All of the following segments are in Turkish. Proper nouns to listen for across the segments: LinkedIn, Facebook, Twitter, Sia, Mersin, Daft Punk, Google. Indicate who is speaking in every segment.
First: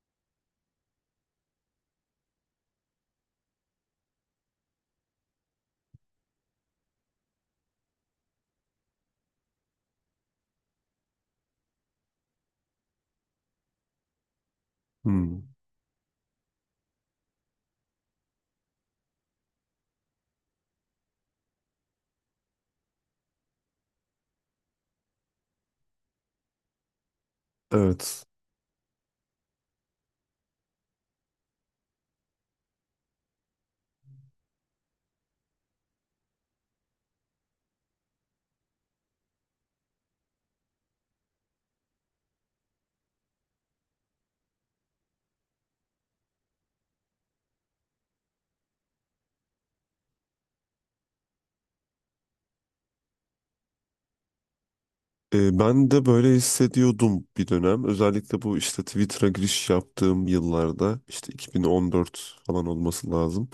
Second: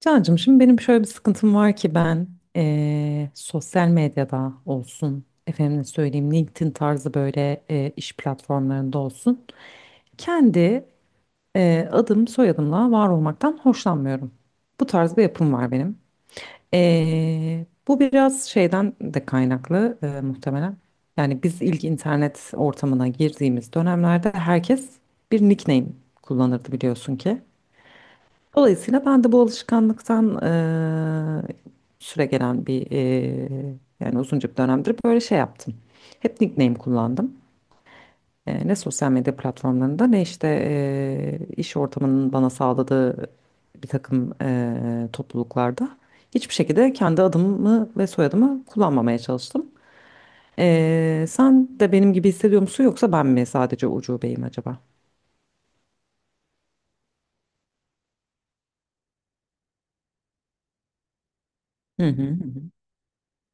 Speaker 1: Cancığım şimdi benim şöyle bir sıkıntım var ki ben sosyal medyada olsun, efendim söyleyeyim LinkedIn tarzı böyle iş platformlarında olsun. Kendi adım soyadımla var olmaktan hoşlanmıyorum. Bu tarz bir
Speaker 2: Hmm,
Speaker 1: yapım var benim. Bu biraz şeyden de kaynaklı muhtemelen. Yani biz ilk internet ortamına girdiğimiz dönemlerde herkes bir nickname kullanırdı biliyorsun ki.
Speaker 2: evet.
Speaker 1: Dolayısıyla ben de bu alışkanlıktan süre gelen bir yani uzunca bir dönemdir böyle şey yaptım. Hep nickname kullandım. Ne sosyal medya platformlarında ne işte iş ortamının bana sağladığı bir takım topluluklarda hiçbir şekilde kendi adımı ve soyadımı kullanmamaya çalıştım. Sen de benim gibi hissediyor musun yoksa ben mi sadece ucubeyim acaba?
Speaker 2: Ben de böyle hissediyordum bir dönem. Özellikle bu işte Twitter'a giriş yaptığım yıllarda işte
Speaker 1: Hı hı
Speaker 2: 2014
Speaker 1: hı. Hı.
Speaker 2: falan olması lazım.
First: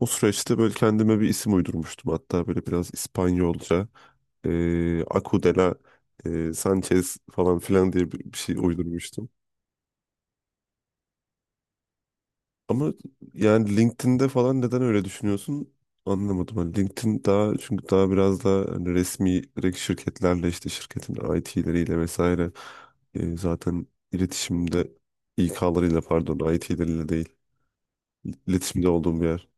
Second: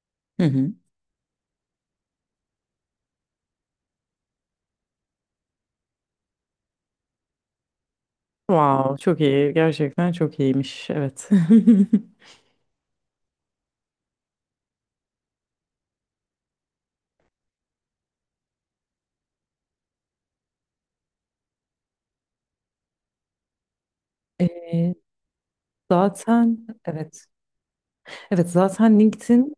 Speaker 2: O
Speaker 1: Hı
Speaker 2: süreçte
Speaker 1: hı.
Speaker 2: böyle kendime bir isim uydurmuştum. Hatta böyle biraz İspanyolca Acudela Sanchez falan filan diye bir şey
Speaker 1: Wow, çok
Speaker 2: uydurmuştum.
Speaker 1: iyi. Gerçekten çok iyiymiş. Evet.
Speaker 2: Ama yani LinkedIn'de falan neden öyle düşünüyorsun anlamadım. Hani LinkedIn daha çünkü daha biraz daha hani resmi direkt şirketlerle işte şirketin IT'leriyle vesaire zaten iletişimde
Speaker 1: Ee,
Speaker 2: İK'larıyla pardon
Speaker 1: Zaten
Speaker 2: IT'leriyle
Speaker 1: evet.
Speaker 2: değil
Speaker 1: Evet
Speaker 2: iletişimde
Speaker 1: zaten
Speaker 2: olduğum bir yer.
Speaker 1: LinkedIn,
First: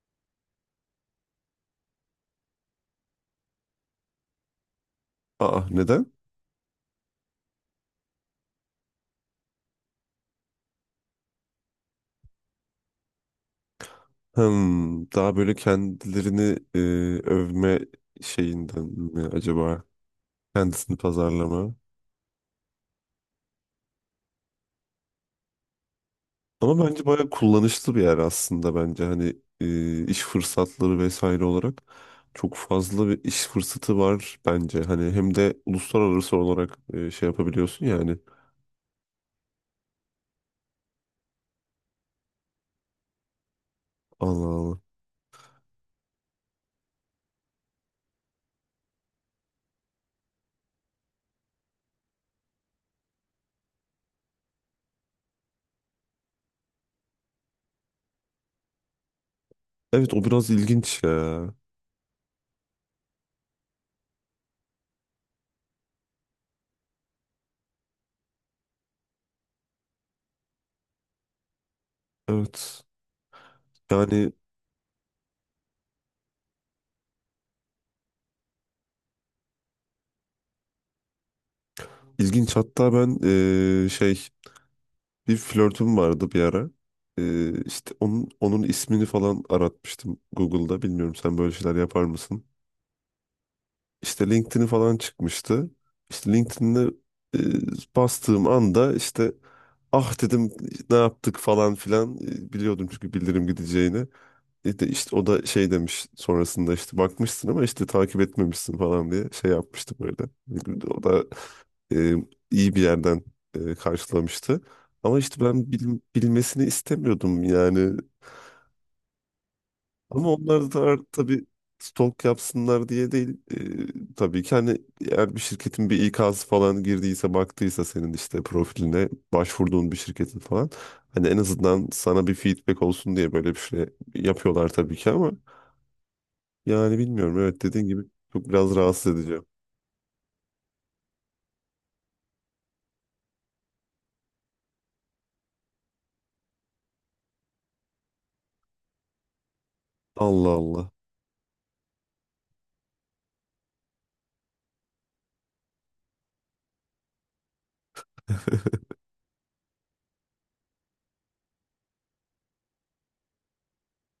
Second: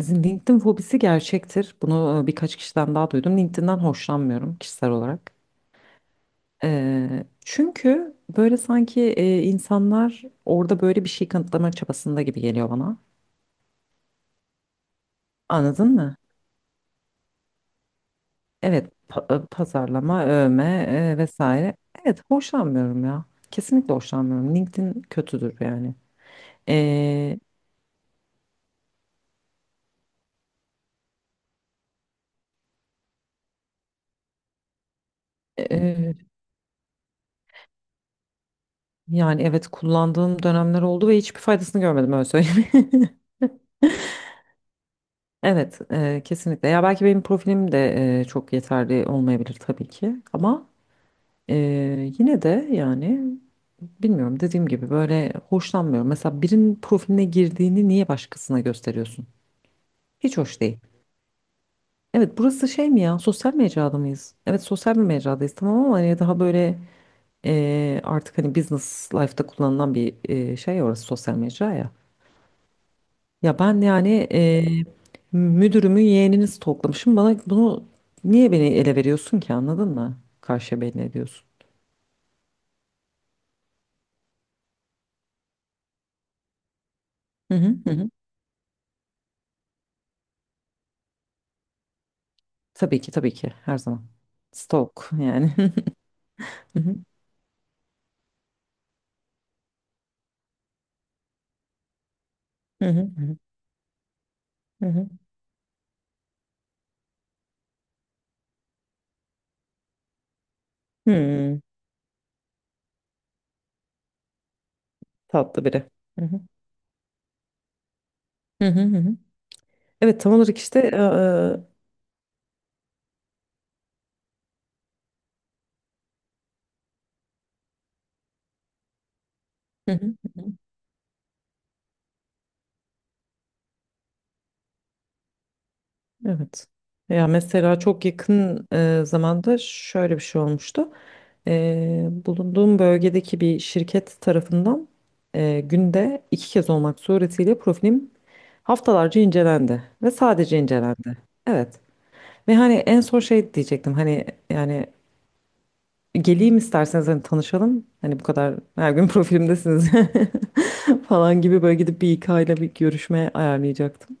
Speaker 1: LinkedIn fobisi gerçektir. Bunu birkaç kişiden daha duydum. LinkedIn'den hoşlanmıyorum kişisel olarak.
Speaker 2: Aa neden?
Speaker 1: Çünkü böyle sanki insanlar orada böyle bir şey kanıtlama çabasında gibi geliyor bana.
Speaker 2: Hmm, daha böyle
Speaker 1: Anladın mı?
Speaker 2: kendilerini övme şeyinden
Speaker 1: Evet,
Speaker 2: mi acaba?
Speaker 1: pazarlama, övme
Speaker 2: Kendisini pazarlama.
Speaker 1: vesaire. Evet, hoşlanmıyorum ya. Kesinlikle hoşlanmıyorum. LinkedIn kötüdür yani.
Speaker 2: Ama bence bayağı kullanışlı bir yer aslında bence hani iş fırsatları vesaire olarak çok fazla bir iş fırsatı var bence. Hani hem de
Speaker 1: Ee,
Speaker 2: uluslararası olarak şey yapabiliyorsun yani.
Speaker 1: Yani evet kullandığım dönemler oldu ve hiçbir faydasını görmedim öyle söyleyeyim.
Speaker 2: Allah Allah.
Speaker 1: Evet, kesinlikle. Ya belki benim profilim de çok yeterli olmayabilir tabii ki. Ama e, yine de yani bilmiyorum dediğim gibi böyle hoşlanmıyorum. Mesela birinin profiline girdiğini niye başkasına gösteriyorsun?
Speaker 2: Evet, o
Speaker 1: Hiç
Speaker 2: biraz
Speaker 1: hoş değil.
Speaker 2: ilginç ya.
Speaker 1: Evet burası şey mi ya, sosyal mecrada mıyız? Evet sosyal bir mecradayız tamam ama hani daha böyle artık hani business life'da kullanılan bir şey, orası sosyal mecra ya.
Speaker 2: Evet.
Speaker 1: Ya ben yani
Speaker 2: Yani
Speaker 1: müdürümün yeğenini stalklamışım. Bana bunu niye beni ele veriyorsun ki, anladın mı? Karşıya belli ediyorsun.
Speaker 2: ilginç, hatta ben e, şey bir flörtüm vardı bir ara. E,
Speaker 1: Hı hı hı.
Speaker 2: işte
Speaker 1: Hı.
Speaker 2: onun ismini falan aratmıştım Google'da. Bilmiyorum, sen böyle şeyler yapar mısın?
Speaker 1: Tabii ki, tabii ki, her zaman.
Speaker 2: İşte LinkedIn'i falan
Speaker 1: Stalk yani.
Speaker 2: çıkmıştı. İşte
Speaker 1: Hı
Speaker 2: LinkedIn'de
Speaker 1: hı
Speaker 2: bastığım anda işte ah dedim ne yaptık falan filan. E, biliyordum
Speaker 1: hı hı
Speaker 2: çünkü bildirim gideceğini. E
Speaker 1: hı.
Speaker 2: de
Speaker 1: Hı.
Speaker 2: işte o da şey demiş sonrasında işte bakmışsın ama işte takip etmemişsin falan diye şey yapmıştı böyle. O da
Speaker 1: Hmm,
Speaker 2: e, iyi bir yerden karşılamıştı. Ama işte
Speaker 1: tatlı
Speaker 2: ben
Speaker 1: biri. Hı hı
Speaker 2: bilmesini istemiyordum yani.
Speaker 1: hı hı. Hı hı. Evet
Speaker 2: Ama
Speaker 1: tam olarak
Speaker 2: onlar da
Speaker 1: işte
Speaker 2: tabii
Speaker 1: hı
Speaker 2: stalk yapsınlar diye değil. Tabii ki hani eğer bir şirketin bir ikazı falan girdiyse baktıysa senin işte profiline başvurduğun
Speaker 1: hı,
Speaker 2: bir
Speaker 1: hı
Speaker 2: şirketin
Speaker 1: hı,
Speaker 2: falan. Hani en azından sana bir feedback olsun diye böyle bir şey yapıyorlar tabii ki, ama
Speaker 1: evet.
Speaker 2: yani
Speaker 1: Ya
Speaker 2: bilmiyorum, evet,
Speaker 1: mesela
Speaker 2: dediğin gibi
Speaker 1: çok
Speaker 2: çok
Speaker 1: yakın
Speaker 2: biraz rahatsız edici.
Speaker 1: zamanda şöyle bir şey olmuştu. Bulunduğum bölgedeki bir şirket tarafından günde iki kez olmak suretiyle profilim haftalarca incelendi ve
Speaker 2: Allah
Speaker 1: sadece
Speaker 2: Allah.
Speaker 1: incelendi. Evet. Ve hani en son şey diyecektim, hani yani geleyim isterseniz hani tanışalım. Hani bu kadar her gün profilimdesiniz falan gibi, böyle gidip bir İK ile bir görüşme ayarlayacaktım.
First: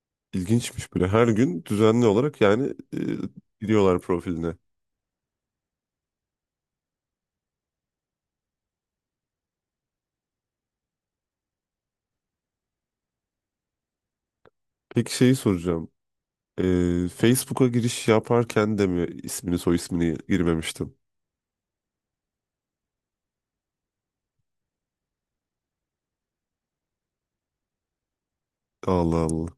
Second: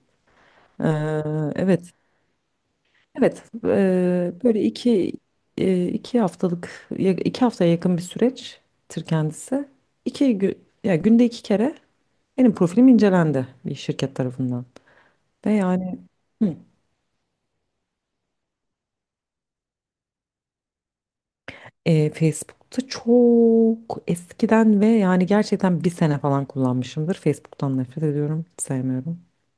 Speaker 1: Eee,
Speaker 2: İlginçmiş böyle her gün
Speaker 1: evet
Speaker 2: düzenli olarak yani,
Speaker 1: Evet,
Speaker 2: giriyorlar profiline.
Speaker 1: böyle iki iki haftaya yakın bir süreçtir kendisi. İki gün ya Günde iki kere benim profilim incelendi bir şirket tarafından
Speaker 2: Peki şeyi
Speaker 1: ve
Speaker 2: soracağım.
Speaker 1: yani hı,
Speaker 2: Facebook'a giriş yaparken de mi ismini soy ismini girmemiştim?
Speaker 1: Facebook'ta çok eskiden ve yani gerçekten bir sene falan kullanmışımdır. Facebook'tan nefret ediyorum, sevmiyorum.
Speaker 2: Allah Allah.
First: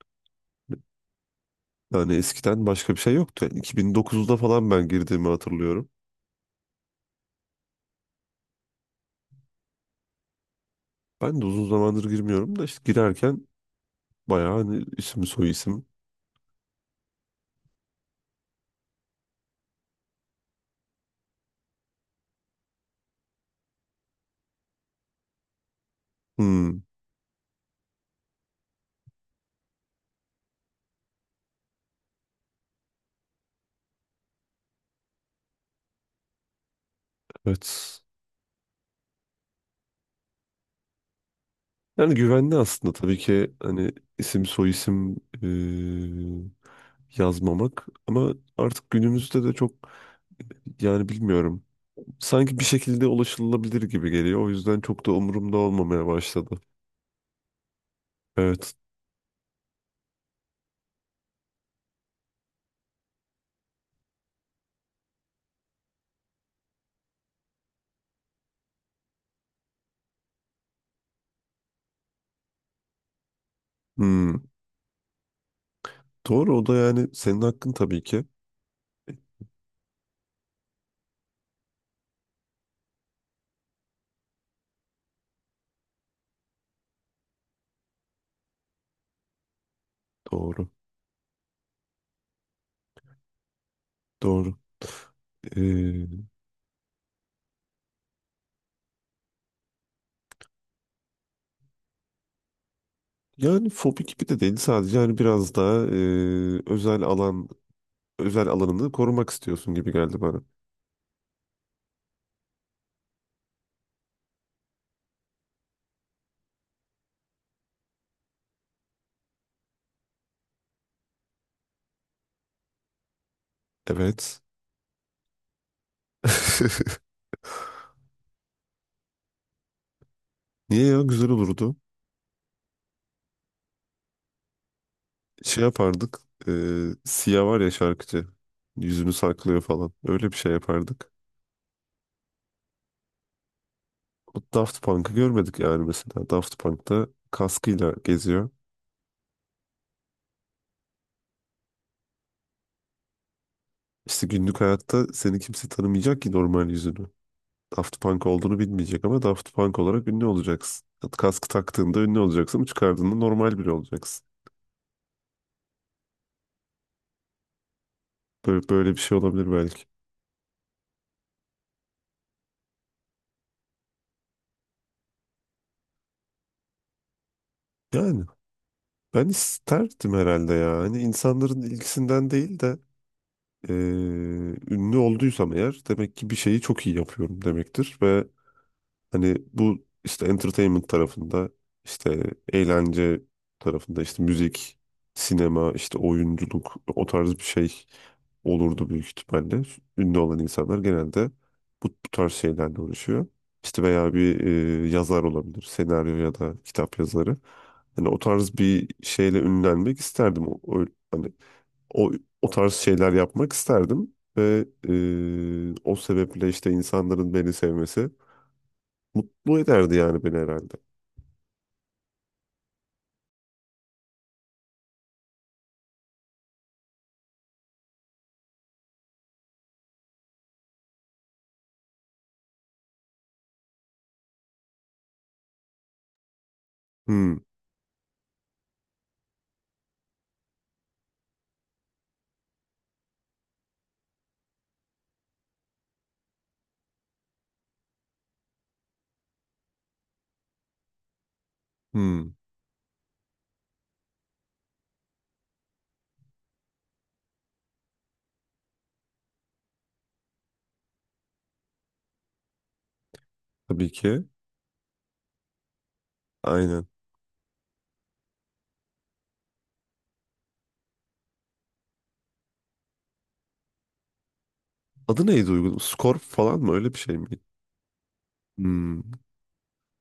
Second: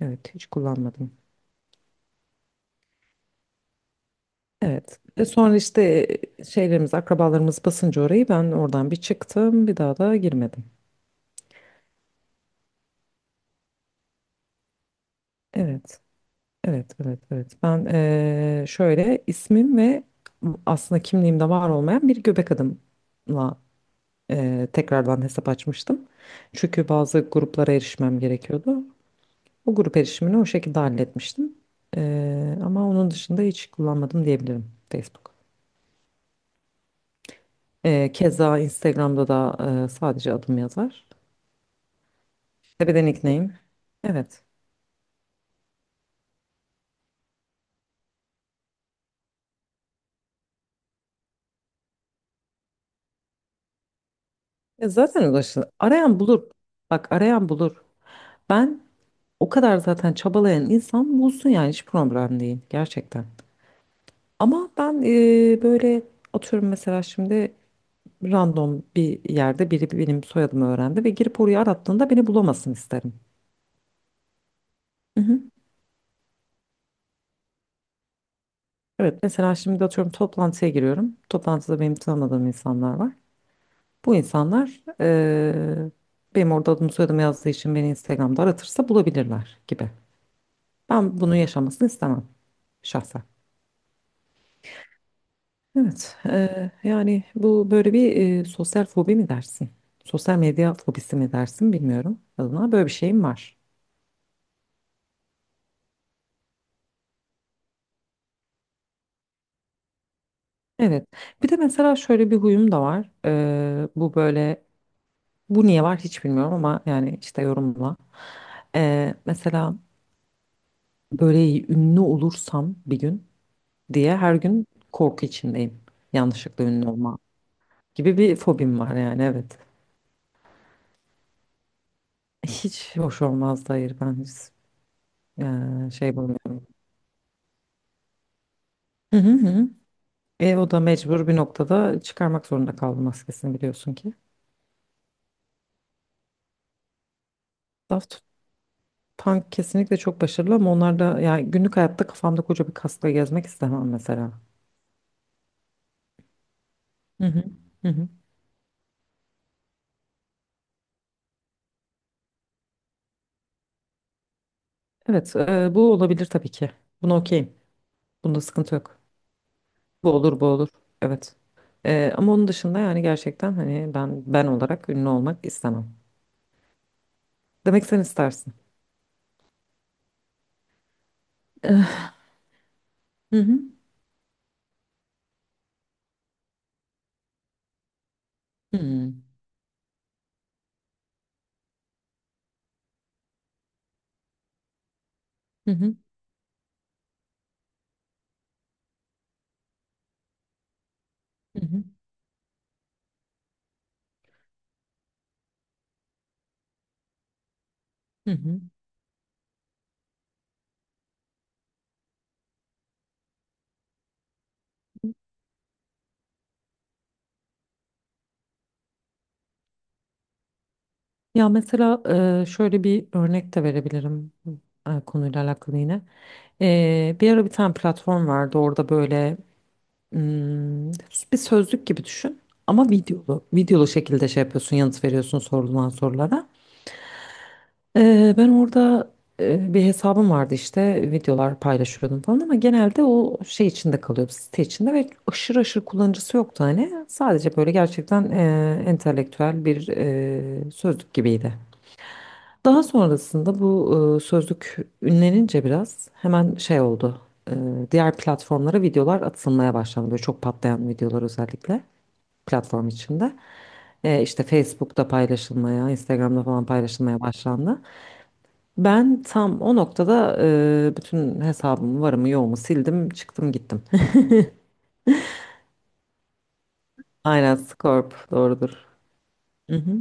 Speaker 1: Evet, hiç kullanmadım.
Speaker 2: Yani eskiden başka bir şey yoktu. Yani 2009'da falan ben
Speaker 1: Evet. E
Speaker 2: girdiğimi
Speaker 1: sonra
Speaker 2: hatırlıyorum.
Speaker 1: işte şeylerimiz, akrabalarımız basınca orayı ben oradan bir çıktım, bir daha da girmedim.
Speaker 2: Ben de uzun zamandır girmiyorum da işte girerken bayağı hani isim soy isim.
Speaker 1: Evet. Evet, evet, evet. Ben şöyle ismim ve aslında kimliğimde var olmayan bir göbek adımla tekrardan hesap açmıştım.
Speaker 2: Hmm,
Speaker 1: Çünkü bazı gruplara erişmem gerekiyordu. O grup erişimini o şekilde halletmiştim. Ama onun dışında hiç kullanmadım diyebilirim Facebook.
Speaker 2: evet.
Speaker 1: Keza Instagram'da da sadece adım yazar.
Speaker 2: Yani güvenli aslında
Speaker 1: Tepeden
Speaker 2: tabii ki
Speaker 1: nickname.
Speaker 2: hani
Speaker 1: Evet.
Speaker 2: isim soy isim, yazmamak, ama artık günümüzde de çok yani bilmiyorum. Sanki bir şekilde ulaşılabilir gibi geliyor. O yüzden
Speaker 1: Ya
Speaker 2: çok da
Speaker 1: zaten
Speaker 2: umurumda
Speaker 1: ulaşılır.
Speaker 2: olmamaya
Speaker 1: Arayan bulur.
Speaker 2: başladı.
Speaker 1: Bak arayan bulur.
Speaker 2: Evet.
Speaker 1: Ben o kadar zaten çabalayan insan bulsun yani, hiç problem değil gerçekten. Ama ben böyle atıyorum mesela şimdi random bir yerde biri benim soyadımı öğrendi ve girip orayı arattığında beni bulamasın isterim.
Speaker 2: Hmm.
Speaker 1: Hı hı.
Speaker 2: Doğru, o da yani senin hakkın tabii ki.
Speaker 1: Evet mesela şimdi atıyorum toplantıya giriyorum. Toplantıda benim tanımadığım insanlar var. Bu insanlar benim orada adımı soyadımı yazdığı için beni Instagram'da aratırsa bulabilirler gibi.
Speaker 2: Doğru.
Speaker 1: Ben bunu yaşamasını istemem şahsen.
Speaker 2: Doğru.
Speaker 1: Evet,
Speaker 2: Ee,
Speaker 1: yani bu böyle bir sosyal fobi mi dersin? Sosyal medya fobisi mi dersin bilmiyorum. Adına böyle bir şeyim var.
Speaker 2: yani fobi gibi de değil, sadece yani biraz daha özel alanını korumak istiyorsun gibi geldi bana.
Speaker 1: Evet. Bir de mesela şöyle bir huyum da var. Bu böyle, bu niye var hiç bilmiyorum ama yani işte yorumla. Mesela böyle ünlü olursam bir gün diye her
Speaker 2: Evet.
Speaker 1: gün korku içindeyim. Yanlışlıkla ünlü olma gibi bir fobim var yani, evet.
Speaker 2: Niye ya, güzel olurdu.
Speaker 1: Hiç hoş olmaz da, hayır ben hiç,
Speaker 2: Şey
Speaker 1: şey
Speaker 2: yapardık. E,
Speaker 1: bulmuyorum.
Speaker 2: Sia var ya şarkıcı. Yüzünü
Speaker 1: Hı hı
Speaker 2: saklıyor
Speaker 1: hı.
Speaker 2: falan. Öyle bir şey
Speaker 1: E, o da
Speaker 2: yapardık.
Speaker 1: mecbur bir noktada çıkarmak zorunda kaldı maskesini, biliyorsun ki.
Speaker 2: O Daft Punk'ı görmedik yani mesela. Daft Punk'ta kaskıyla
Speaker 1: Daft
Speaker 2: geziyor.
Speaker 1: Punk kesinlikle çok başarılı ama onlar da, yani günlük hayatta kafamda koca bir kaskla gezmek istemem
Speaker 2: İşte
Speaker 1: mesela.
Speaker 2: günlük hayatta seni kimse tanımayacak ki normal yüzünü.
Speaker 1: Hı hı. Hı
Speaker 2: Daft
Speaker 1: hı.
Speaker 2: Punk olduğunu bilmeyecek ama Daft Punk olarak ünlü olacaksın. Kaskı taktığında ünlü olacaksın ama çıkardığında normal biri olacaksın.
Speaker 1: Evet, bu olabilir tabii ki. Buna okeyim. Bunda
Speaker 2: Böyle,
Speaker 1: sıkıntı
Speaker 2: böyle bir
Speaker 1: yok.
Speaker 2: şey olabilir belki.
Speaker 1: Bu olur, bu olur. Evet. E, ama onun dışında yani gerçekten hani ben ben olarak ünlü olmak istemem. Demek sen
Speaker 2: Yani
Speaker 1: istersin.
Speaker 2: ben isterdim herhalde ya. Hani insanların ilgisinden değil de,
Speaker 1: Hı hı.
Speaker 2: eee, ünlü olduysam eğer demek ki bir şeyi çok iyi yapıyorum demektir ve
Speaker 1: Hı hı.
Speaker 2: hani bu işte entertainment tarafında, işte eğlence tarafında, işte müzik,
Speaker 1: Hı
Speaker 2: sinema,
Speaker 1: hı.
Speaker 2: işte oyunculuk, o tarz bir şey olurdu büyük ihtimalle. Ünlü olan insanlar genelde
Speaker 1: Hı hı.
Speaker 2: bu tarz şeylerle uğraşıyor. İşte veya bir yazar olabilir, senaryo ya da kitap yazarı. Hani o
Speaker 1: Hı
Speaker 2: tarz
Speaker 1: hı.
Speaker 2: bir şeyle ünlenmek isterdim. Hani o, o tarz şeyler yapmak isterdim ve o sebeple işte insanların beni sevmesi mutlu ederdi yani beni herhalde.
Speaker 1: Ya mesela şöyle bir örnek de verebilirim konuyla alakalı yine. E, bir ara bir tane platform vardı, orada böyle mm, bir sözlük gibi düşün ama videolu. Videolu şekilde şey yapıyorsun, yanıt veriyorsun sorulan sorulara.
Speaker 2: Hmm,
Speaker 1: Ben orada bir hesabım vardı işte, videolar paylaşıyordum falan ama genelde o şey içinde kalıyordu, site içinde, ve aşırı aşırı kullanıcısı yoktu hani. Sadece böyle gerçekten entelektüel bir sözlük gibiydi.
Speaker 2: hmm.
Speaker 1: Daha sonrasında bu sözlük ünlenince biraz hemen şey oldu. E, Diğer platformlara videolar atılmaya başlandı. Böyle çok patlayan videolar özellikle platform içinde.
Speaker 2: Tabii ki.
Speaker 1: İşte Facebook'ta paylaşılmaya, Instagram'da falan
Speaker 2: Aynen.
Speaker 1: paylaşılmaya başlandı. Ben tam o noktada bütün hesabımı, varımı, yoğumu sildim, çıktım gittim.
Speaker 2: Adı neydi uygun? Skor falan mı? Öyle bir şey miydi?
Speaker 1: Aynen, Scorp doğrudur.
Speaker 2: Hmm.
Speaker 1: Hı hı,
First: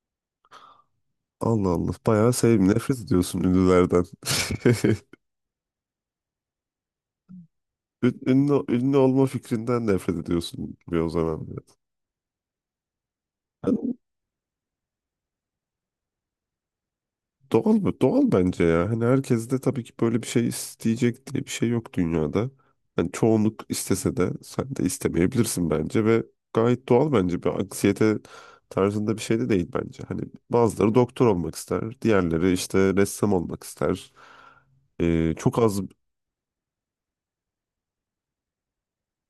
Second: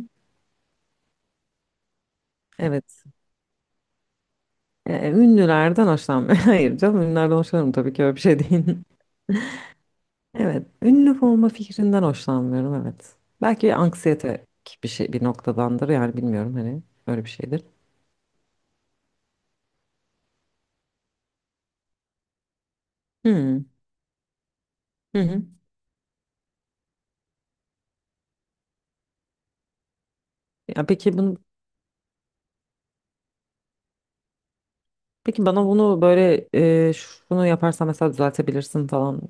Speaker 2: Allah Allah. Bayağı sevim. Nefret
Speaker 1: evet.
Speaker 2: ediyorsun ünlülerden.
Speaker 1: E, ünlülerden hoşlanmıyorum. Hayır canım, ünlülerden hoşlanırım tabii ki, öyle bir şey
Speaker 2: Ünlü,
Speaker 1: değil.
Speaker 2: ünlü olma fikrinden nefret
Speaker 1: Evet,
Speaker 2: ediyorsun gibi o
Speaker 1: ünlü
Speaker 2: zaman.
Speaker 1: olma fikrinden hoşlanmıyorum, evet. Belki anksiyete bir şey bir noktadandır yani, bilmiyorum hani, öyle bir şeydir.
Speaker 2: Doğal mı? Doğal bence ya. Hani herkes de tabii ki böyle bir şey isteyecek diye bir şey yok dünyada. Hani çoğunluk
Speaker 1: Hmm.
Speaker 2: istese de sen de
Speaker 1: Hı hı.
Speaker 2: istemeyebilirsin bence ve gayet doğal bence. Bir anksiyete tarzında bir şey de değil bence. Hani
Speaker 1: Ya
Speaker 2: bazıları
Speaker 1: peki
Speaker 2: doktor
Speaker 1: bunu
Speaker 2: olmak ister, diğerleri işte ressam olmak ister.
Speaker 1: peki
Speaker 2: Çok
Speaker 1: bana
Speaker 2: az
Speaker 1: bunu böyle şunu yaparsan mesela düzeltebilirsin falan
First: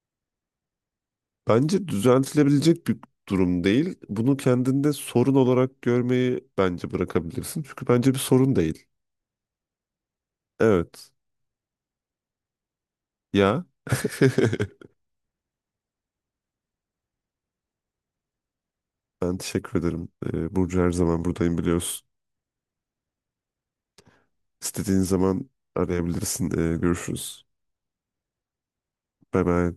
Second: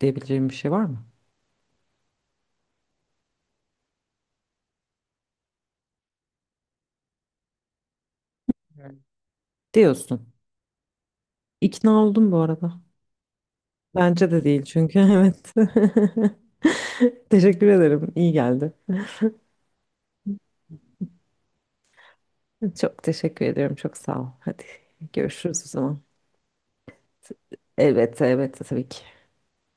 Speaker 1: diyebileceğim bir şey var mı?
Speaker 2: bence düzeltilebilecek bir durum değil. Bunu kendinde sorun olarak görmeyi bence bırakabilirsin. Çünkü bence bir sorun değil.
Speaker 1: Yani diyorsun.
Speaker 2: Evet.
Speaker 1: İkna oldum bu arada.
Speaker 2: Ya.
Speaker 1: Bence de değil çünkü evet. Teşekkür ederim. İyi geldi.
Speaker 2: Ben teşekkür ederim. Burcu, her zaman buradayım biliyorsun.
Speaker 1: Çok teşekkür ediyorum. Çok sağ ol. Hadi
Speaker 2: İstediğin zaman
Speaker 1: görüşürüz o zaman.
Speaker 2: arayabilirsin. Görüşürüz.
Speaker 1: Elbette, elbette, tabii ki.
Speaker 2: Bay bay.